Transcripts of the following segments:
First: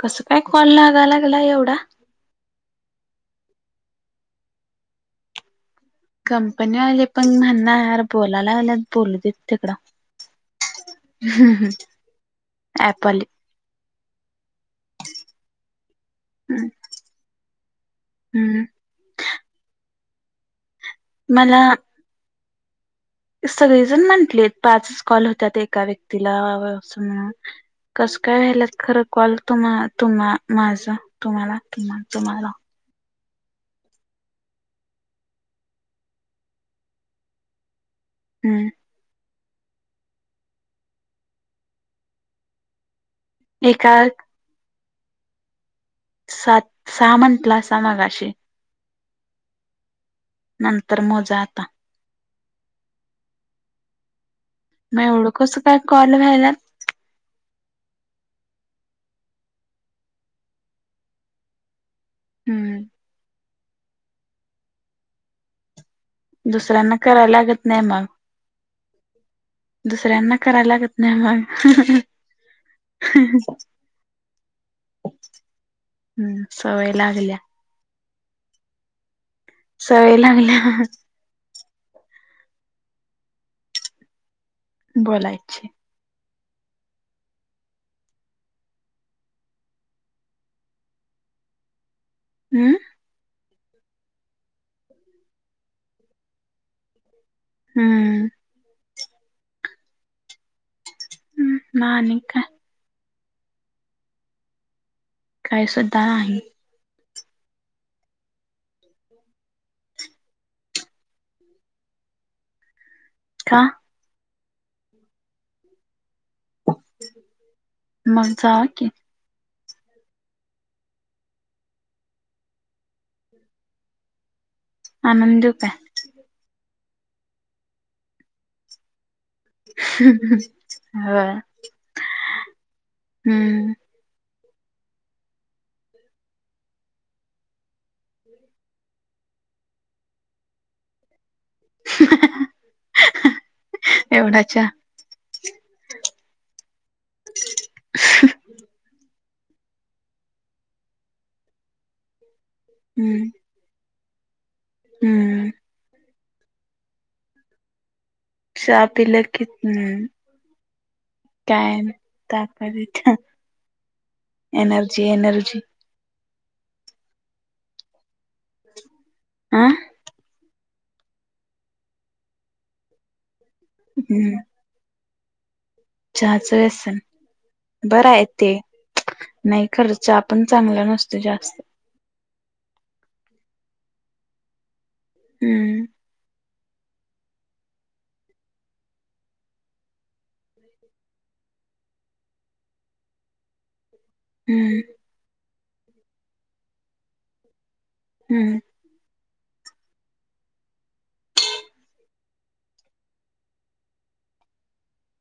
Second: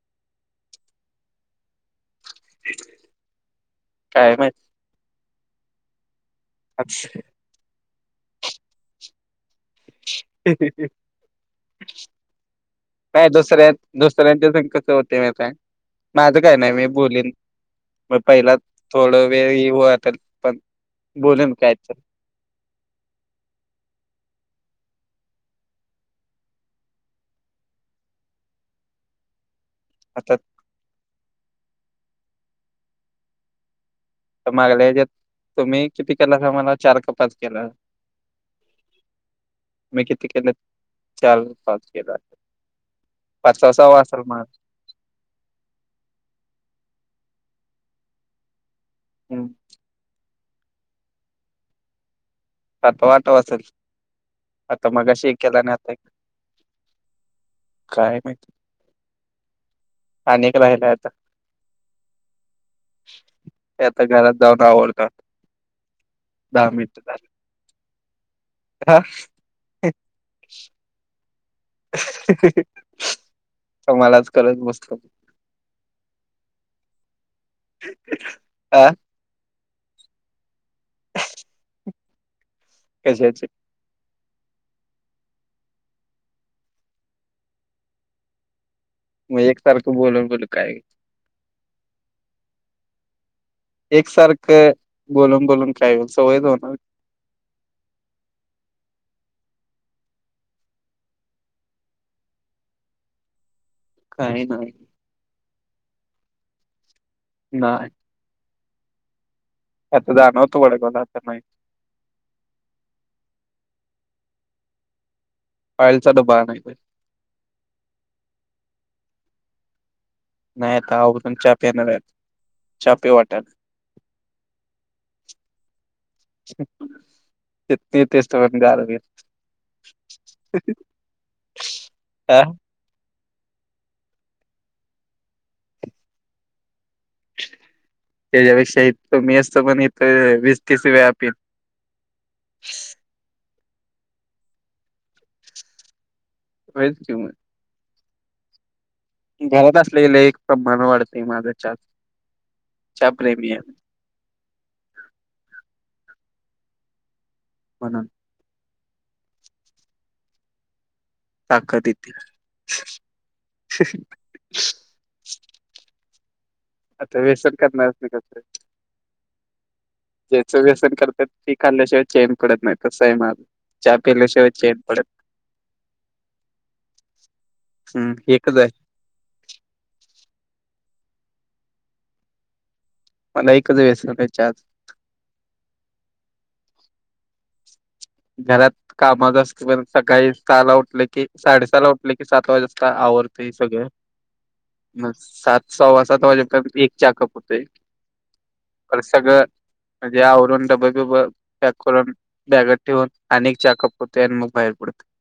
कसं काय कॉल लागायला लागला ऐवढा? काय माहित? कंपनी आले पण म्हणणार बोलायला आल्यात बोलू दे तिकडं. ऍपवाले काय दुसर्या आहेत दुसऱ्यांच्या [unintelligible] कसं होते म काय माझं काय नाही मी बोलीन म पहिला हम्म थोडा वेळ येऊ तर पण बोलेल काय तर. सगळी जण म्हटली पाचच कॉल होत्यात एका व्यक्तीला असं म्हणून. कसं काय व्हायलात खरं कॉल तुम्हा तुम्हा आता माझा तुम्हा तुम्हाला. तर मागले हेज्यात तुम्ही किती केला तर आम्हाला चार का पाच केला. हम्म. मी किती केलेत चार पाच केला पाचवा एका सहावा असाल माझं. सात सहा म्हणटला असा मगाशी. हम्म. नंतर मोजा आता. सातवा आठवाच असेल आता मग मगाशी एवढं एक कसं केला नी काय आता एक. कॉल व्हायल्यात काय माहिती आणि एक राहिला आता. हम्म ते आता घरात जाऊन आवडतात. दुसऱ्यांना कराय लागत नाही म. तथा दुसऱ्यांना कराय लागत नाही मग. तुम्हालाच करत बसतो हम्म सवय लागल्या. का सवय लागल्या. कशाचे बोलायची म्हणजे एकसारखं बोलून बोलू काय. हम्म. एकसारखं बोलून बोलून काय सवयच होणार. हम्म. हम्म मग आणि काय. काय नाय. काय सुद्धा नाही. नाय. आता जाणार होतो. वडगावला आता नाही. का. कालचा डबा आणायचाय. मग जावा की. नाही आता आवरून चहा पिणार आहे. चहा पिऊ वाटालय. आणून देऊ काय. तितन इथं येवूस तोवर गार होईल. होय हा हम्म. त्याच्यापेक्षा इथं मी असतो म्हणे इथं वीस तीस वेळा पियेन. एवढा चहा. होईच की मग. घरात असले की लय एक प्रमाण वाढतंय माझं चहा चहा हम्म प्रेमी आहे मी. हम्म. म्हणून. चहा पिलं की हम. काय ताकद येते ताकत येत्या एनर्जी एनर्जी. आता व्यसन करणाऱ्यासनी कसलं. आ. ज्याचं व्यसन करतात. ती खाल्ल्याशिवाय चेन पडत नाही. तसं आहे माझं चहा हम्म पिल्याशिवाय चेन पडत नाही. चहाचं व्यसन हम् बराय ते. एकच आहे नाही खरंच चहा पण चांगला नसतोय जास्तं. मला एकच व्येसन आहे चहाचं. हम्म. घरात. कामात असतोय. पण सकाळी सहाला उठल की, साडेसहाला उठलं की सात वाजता आवरतो. ते सगळं हम्म मग सात सव्वा सात वाजे पर्यंत एक चहा कप होतंय. हम्म. सगळं म्हणजे, आवरून डब बीब पॅक करून बॅगेत. ठेवून आणि एक चहा कप होतंय. आणि मग बाहेर पडतोय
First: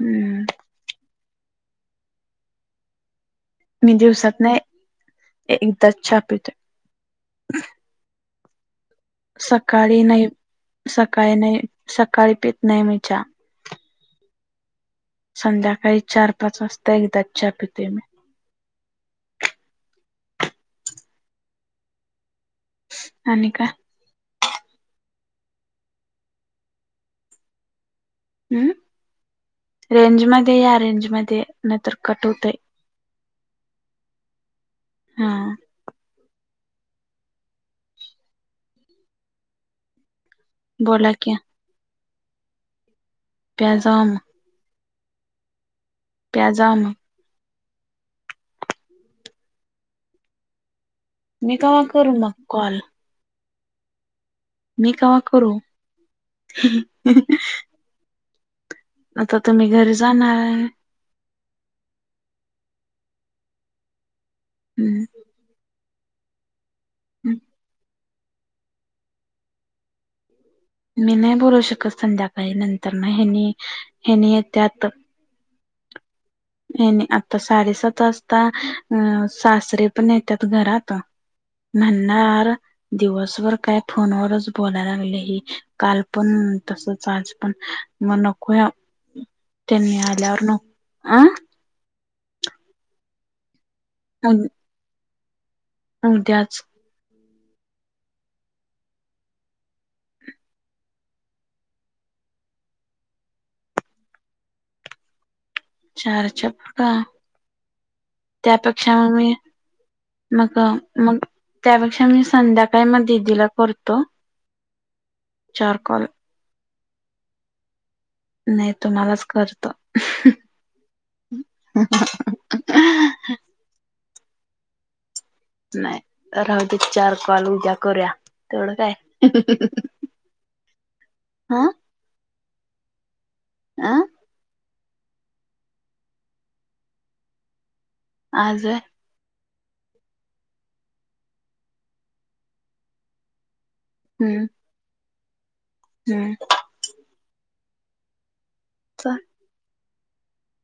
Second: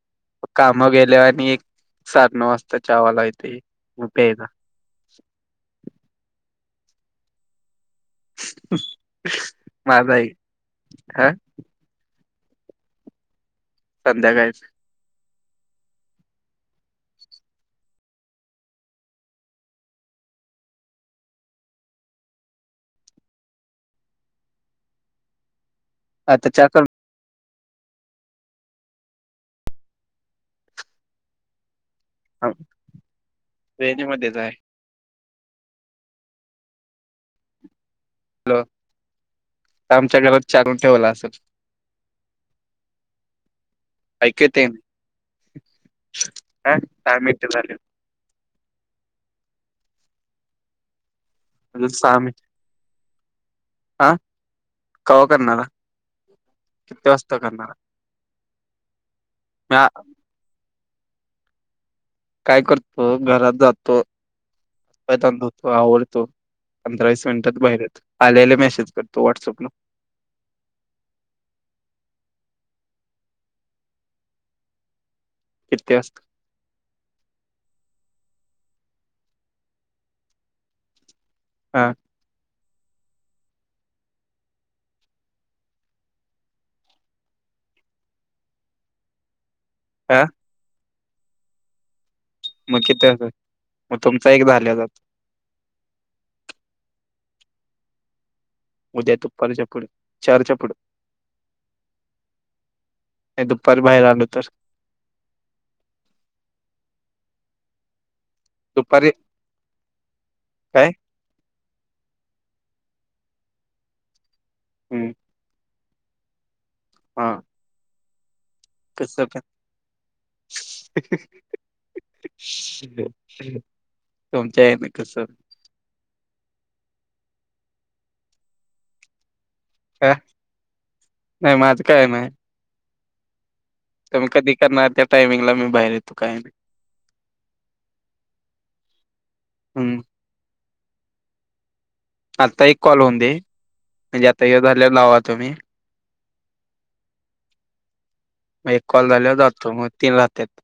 हम्म कामावर गेलेवर आणि एक. साडे नऊ वाजता चहा वाला येतो. मी दिवसातन एकदाच चहा पितोय. [inaudible] सकाळी माझा नाही. एक हा सकाळी नाही सकाळी पित नाही मी चा. संध्याकाळीच. संध्याकाळी चार पाच वाजता एकदाच च्या पितोय मी. आणि काय. आता चहा करून. हम् रेंज मध्ये या रेंज मध्ये नाहितर कट होतंय. रेंज मध्ये जाय. हा. हॅलो आमच्या घरात चा आणून ठेवला बोला असेल. की प्या जावा मग. ऐकच टाइम प्या जावा मग. काय माहित काय झालं. मी कवा अजून करू सहा मग मिनिट कॉल. हा मी कवा करू करणार किती वाजता करणार? आता तुम्ही घरी जाणार काय करतो घरात जातो हम्म हातपाय धुतो आवरतो. पंधरा वीस मिनटात बाहेर येतो आल्या आल्या मेसेज करतो व्हॉट्सअपला. मी नाही बोलू शकत संध्याकाळी नंतर ना ह्यानी हेनी येत्यात तर. किती वाजता. हे नी आता साडेसात वाजता अ सासरे पण येतात घरात. हा म्हणणार. दिवसभर काय फोनवरच बोलायला लागली ही, काल पण तसच आज पण म नकोया. [inaudible] त्यांनी हा आल्यावरण आ मग किथ असं मग तुमचा एक झाल्या जातो. आण त्याच. उद्या दुपारच्या पुढे चार च्या पुढं. नाही दुपारी बाहेर आलो तर. चारच्या पुढं का त्यापेक्षा दुपारी आमी. मग काय मग त्यापेक्षा मी संध्याकाळी मग दिदीला करतो. हम्म चार कॉल. हा नाही कसं तुम्हालाच पण करतो शी तुमच्या ह्यांनी कसं. नाही राहूदेत चार कॉल उद्या करूया तेवढं काय. काय नाही ह माझं कायम आहे. आह तुम्ही कधी करणार त्या टायमिंगला मी बाहेर येतो काय नाही. आज हम्म आता एक कॉल होऊन दे म्हणजे हम्म आता य झाल्यावर लावा तुम्ही. हम्म मग एक कॉल झाल्यावर जातो तीन राहत्यात.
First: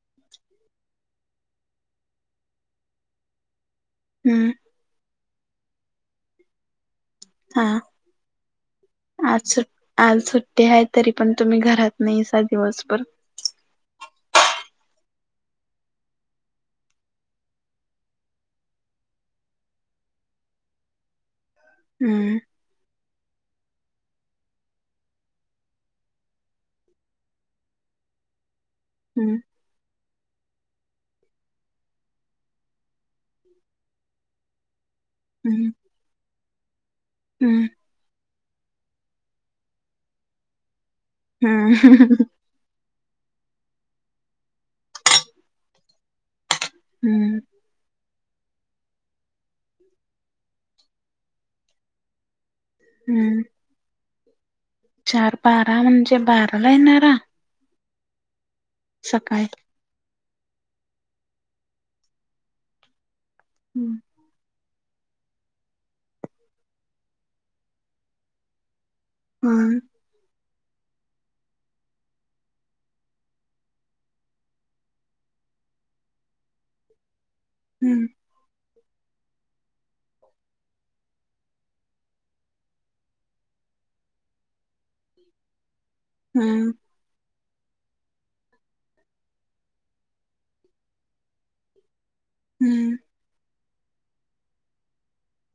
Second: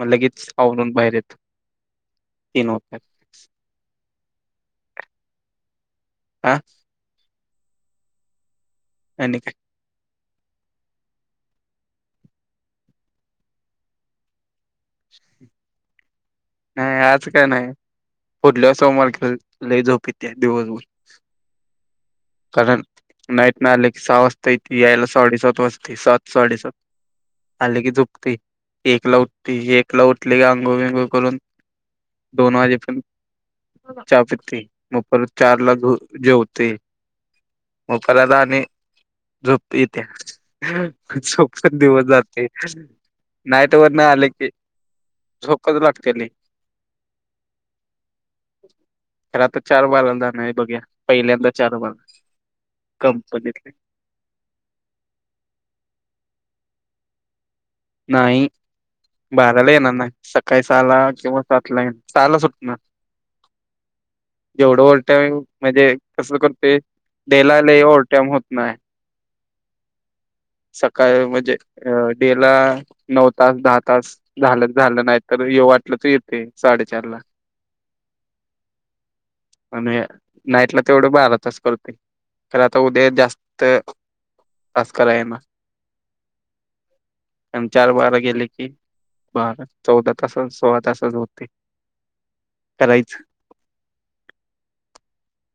मग लगेच आवरून बाहेर येतो तीन होत्यात. हम आह हा आणि आज काय सुट्ट आज सुट्टी आहे तरी पण तुम्ही घरात नाहीसा दिवसभर. [inaudible] नाही आज काय नाही पुढल्या सोमवारी खर लय झोप येतीया दिवसभर. हम्म कारण नाईट ना आलं की सहा वाजता येते यायला साडेसात वाजते सात साडेसात आले की झोपते एकला हम्म उठते एकला उठली की आंघोळ भिंगुळ करून दोन वाजे पर्यंत चहा पिते म परत हम्म चारला झोप जेवतय. हम्म. म परत आणि झोपते येत्या हम्म झोपत दिवस जाते. नाईट वरनं आले की झोपच लागत्या लय. हम्म. रात चार बारांदा नाय बघूया पहिल्यांदा चार बार. हम्म कंपनीतले चार बारा म्हणजे बाराला येणारा. नाही सकाळी बाराला येणार नाही सकाळी सहाला किंवा सातला येणार सहाला सुटणार. हम्म जेवढं ओवर टाईम मध्ये कसं करतोय? डेला लय ओव्हर टाईम होत नाय. मंग सकाळ म्हणजे अ डेला नऊ तास दहा तास झालंच झालं नाही तर ये वाटलंच येते साडेचार ला. हम्म. आणि नाईटला तेवढं बारा तास करतोय. तर आता उद्या जास्त तास कराय म. हम्म. आन चार बारा गेले की बारा चौदा तासात सोळा तासच होते. करायचं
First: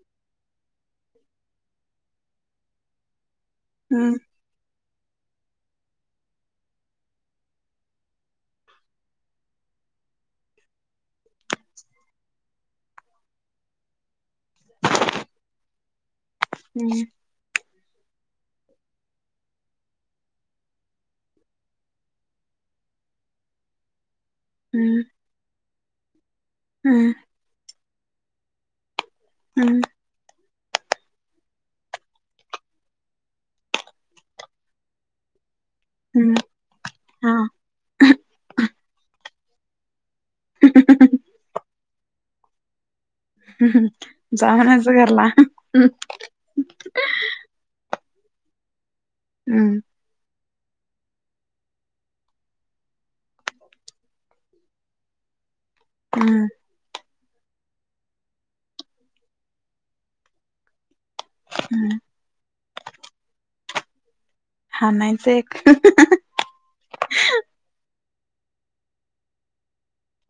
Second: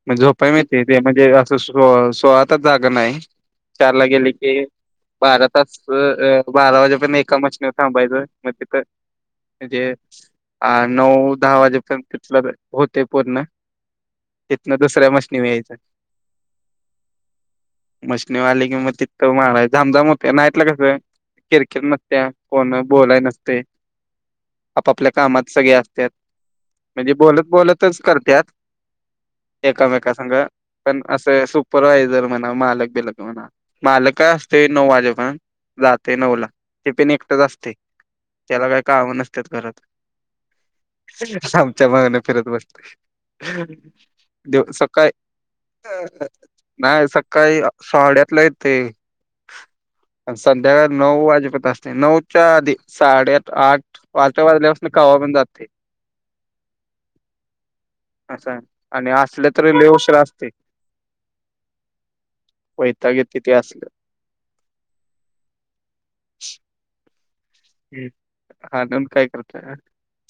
म झोपाय मिळतय त्यामध्ये असं स्लोव सोळा तास जागं नाही. चार हम्म लागेले कि बारा तास स अ बारा वाजेपर्यंत एका मशनीवर थांबायचं म तिथं म्हणजे आ नऊ दहा वाजेपर्यंत तिथलं होते पूर्ण. तिथनं दुसऱ्या मसीनीव यायचं. हम्म मशीनीव आलं की मग तितकं माराय जाम जाम होतोय नाईटला कसं आहे नाईटला किरकिर नसत्या कोण बोलाय नसते. हम्म आप-आपल्या कामात सगळे असत्यात हम्म म्हणजे हम्म बोलत बोलतच करत्यात. हम्म एकामेका संघ पण अस तं सुपरवायजर म्हणा मालक बिलक म्हणा मालक असते नऊ वाजे पर्यंन जाते हम्म नऊला टे पण एकटच हा असते त्याला काही कामं नसत्यात घरात. आमच्या मागनं फिरत बसते. जा देव म्हणायचं सकाळी घरला हम्म नाही सकाळी साडेआठला येते. हम्म. संध्याकाळ नऊ वाजेपर्यंत असते नऊच्या आधी साडेआठ आठ आठ वाजल्यापासून कव्हा पण जाते. हम्म. असा आणि असलं तरी लई उशिरा असते. हम्म. वैताग येते ते असलं. हा नायच एक. आनंद काय करतोय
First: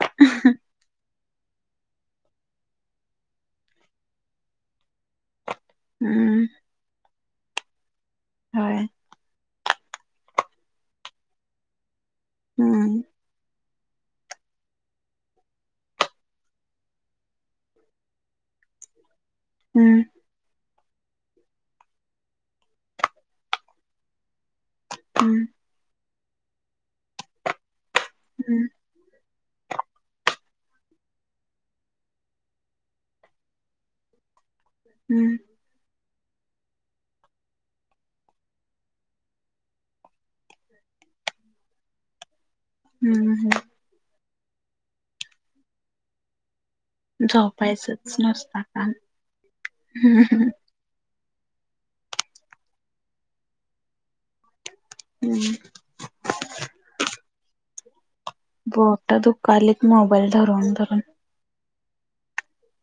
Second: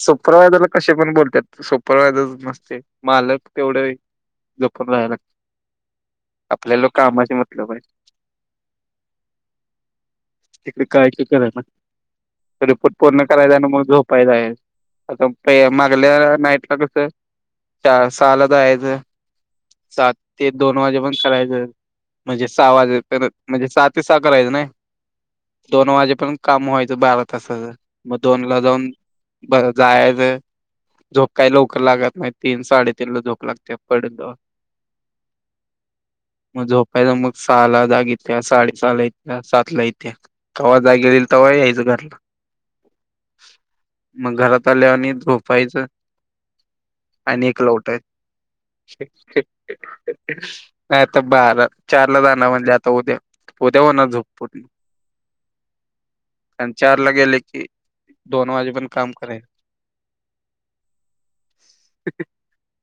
सुपरव्हायजरला कशे पण बोलत्यात सुप परव्हायजरच मस्त आहे मालक तेवढ जपून राहाय लाग हम्म आपल्यालो कामाशी मतलब आहे. होय. तिकडे काय की करांना रिपोर्ट हम्म पूर्ण करायचा आणि म झोपाय जायचं असं पेय मागल्या नाईटला कसं आहे चार सहाला जायचं हम्म सात ते दोन वाजे पर्यंत करायचं म्हणजे सहा वाजे पर्यंत म्हणजे सहा ते सहा करायचं नाही. हम्म. दोन वाजे पर्यंत काम व्हायचं बारा तासाचं मग दोनला हम्म जाऊन बरं जायचं आहे. झोप काही लवकर लागत नाही तीन साडेतीनला झोप लागते पडतो. हम्म. मग झोपायचा मग सहाला जाग येत्या साडे सहाला येत्या सातला येत्या. कव्हा जाग येईल तव्हा यायचं घरला. [unintelligible] हाय. मग घरात आल्यावर नीट झोपायचं. आणि एक लॉट आहेत. झोपायचंच नुसता काम. नाही आता बारा चारला जाणा म्हणजे आता उद्या उद्या होणार झोप पुर्ण. हम्म. आण चारला गेले की दोन वाजे पण काम बोटं करायच. दुकायलेत मोबाईल धरुन-धरून. [unintelligible]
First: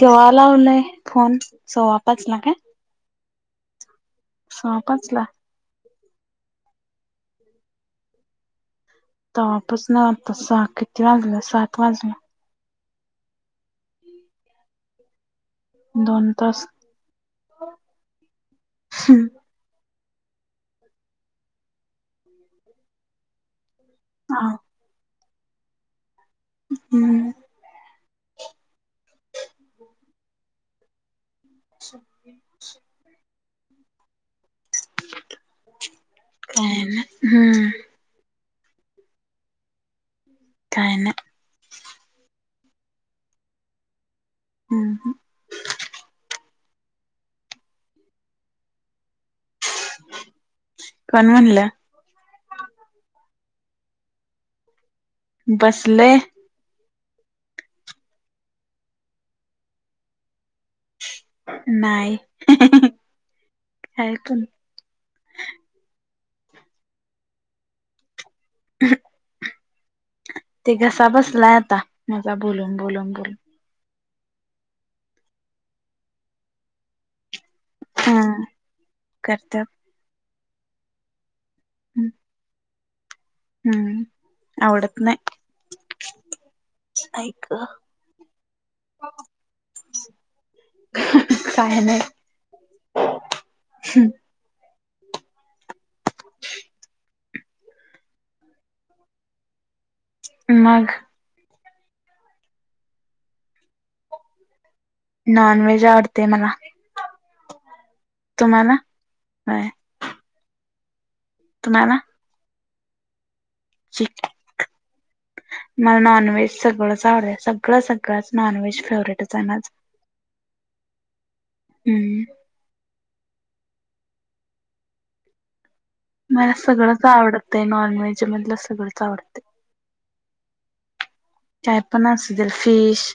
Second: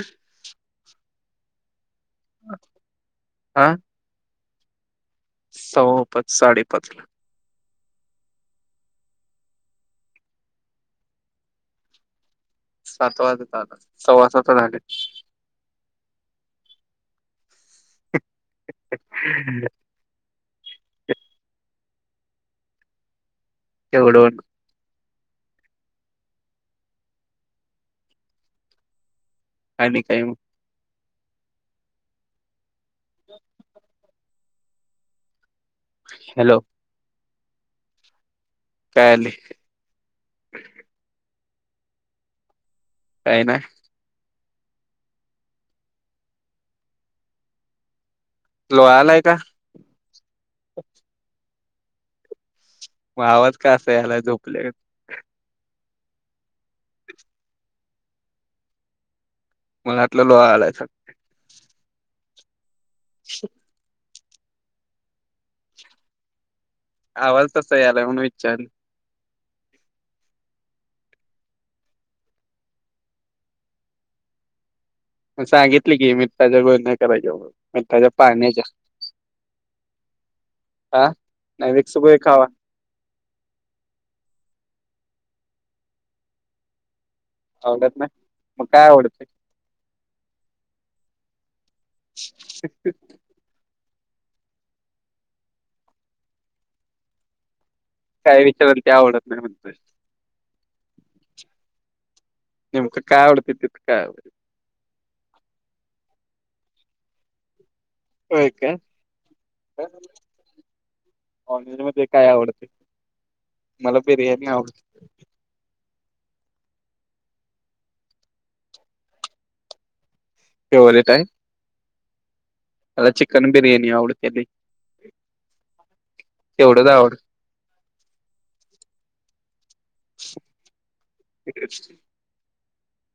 केव्हा लावलाय फोन सव्वा पाच ला काय? आं सव्वा पाचला सव्वा पाच साडे पाचला. तवा पासनं आता सहा किती वाजलं सात वाजले. सात वाजत आलं सव्वा सातं झाले. दोन तास हम्म [unintelligible] ह एवढंक हम्म. आणि काय मग? [inaudible] हॅलो काय ना हम्म. कायले काय नाय. काय नाय. हम्म हम्म. लोळायालय का? कोण म्हणल्या? म आवाज का असं याला झोपल्यागत? बसले. मला वाटलं लोळायलासा नाय [inaudible] आहे कमी. आवाज तसा यायलाय म्हणून विचारलं. ते घसा‌ बसलाय आता माझा बोलून बोलून. सांगितली की मीठाच्या गुळण्या करायच्या मीठाच्या हा पाण्याच्या. करत्यात हा, नाय विक्स गोळी खावा. हम्म आवडत नाही. ऐक. आवडत नाय, मग काय आवडतंय. काय नाय. [inaudible] हम्म काय विचाराल ते आवडत नाही म्हणतेय. मग निमक काय आवडतय, तिथ काय. नॉनव्हेज आवडतेय मला. होय तुम्हाला काय होय बर नॉनव्हेज तुम्हाला मध्ये काय आवडते? मला चिक बिर्याणी आवडते. मला नॉनव्हेज सगळंच आवडत सगळं सगळंच नॉनव्हेज फेवरेटच आहे माझं फेवरेट आहे? हम्म मला चिकन बिर्याणी आवडती लय. मला सगळंच आवडतय, नॉनव्हेज मधलं सगळंच आवडतं. काय पण असू दे फिश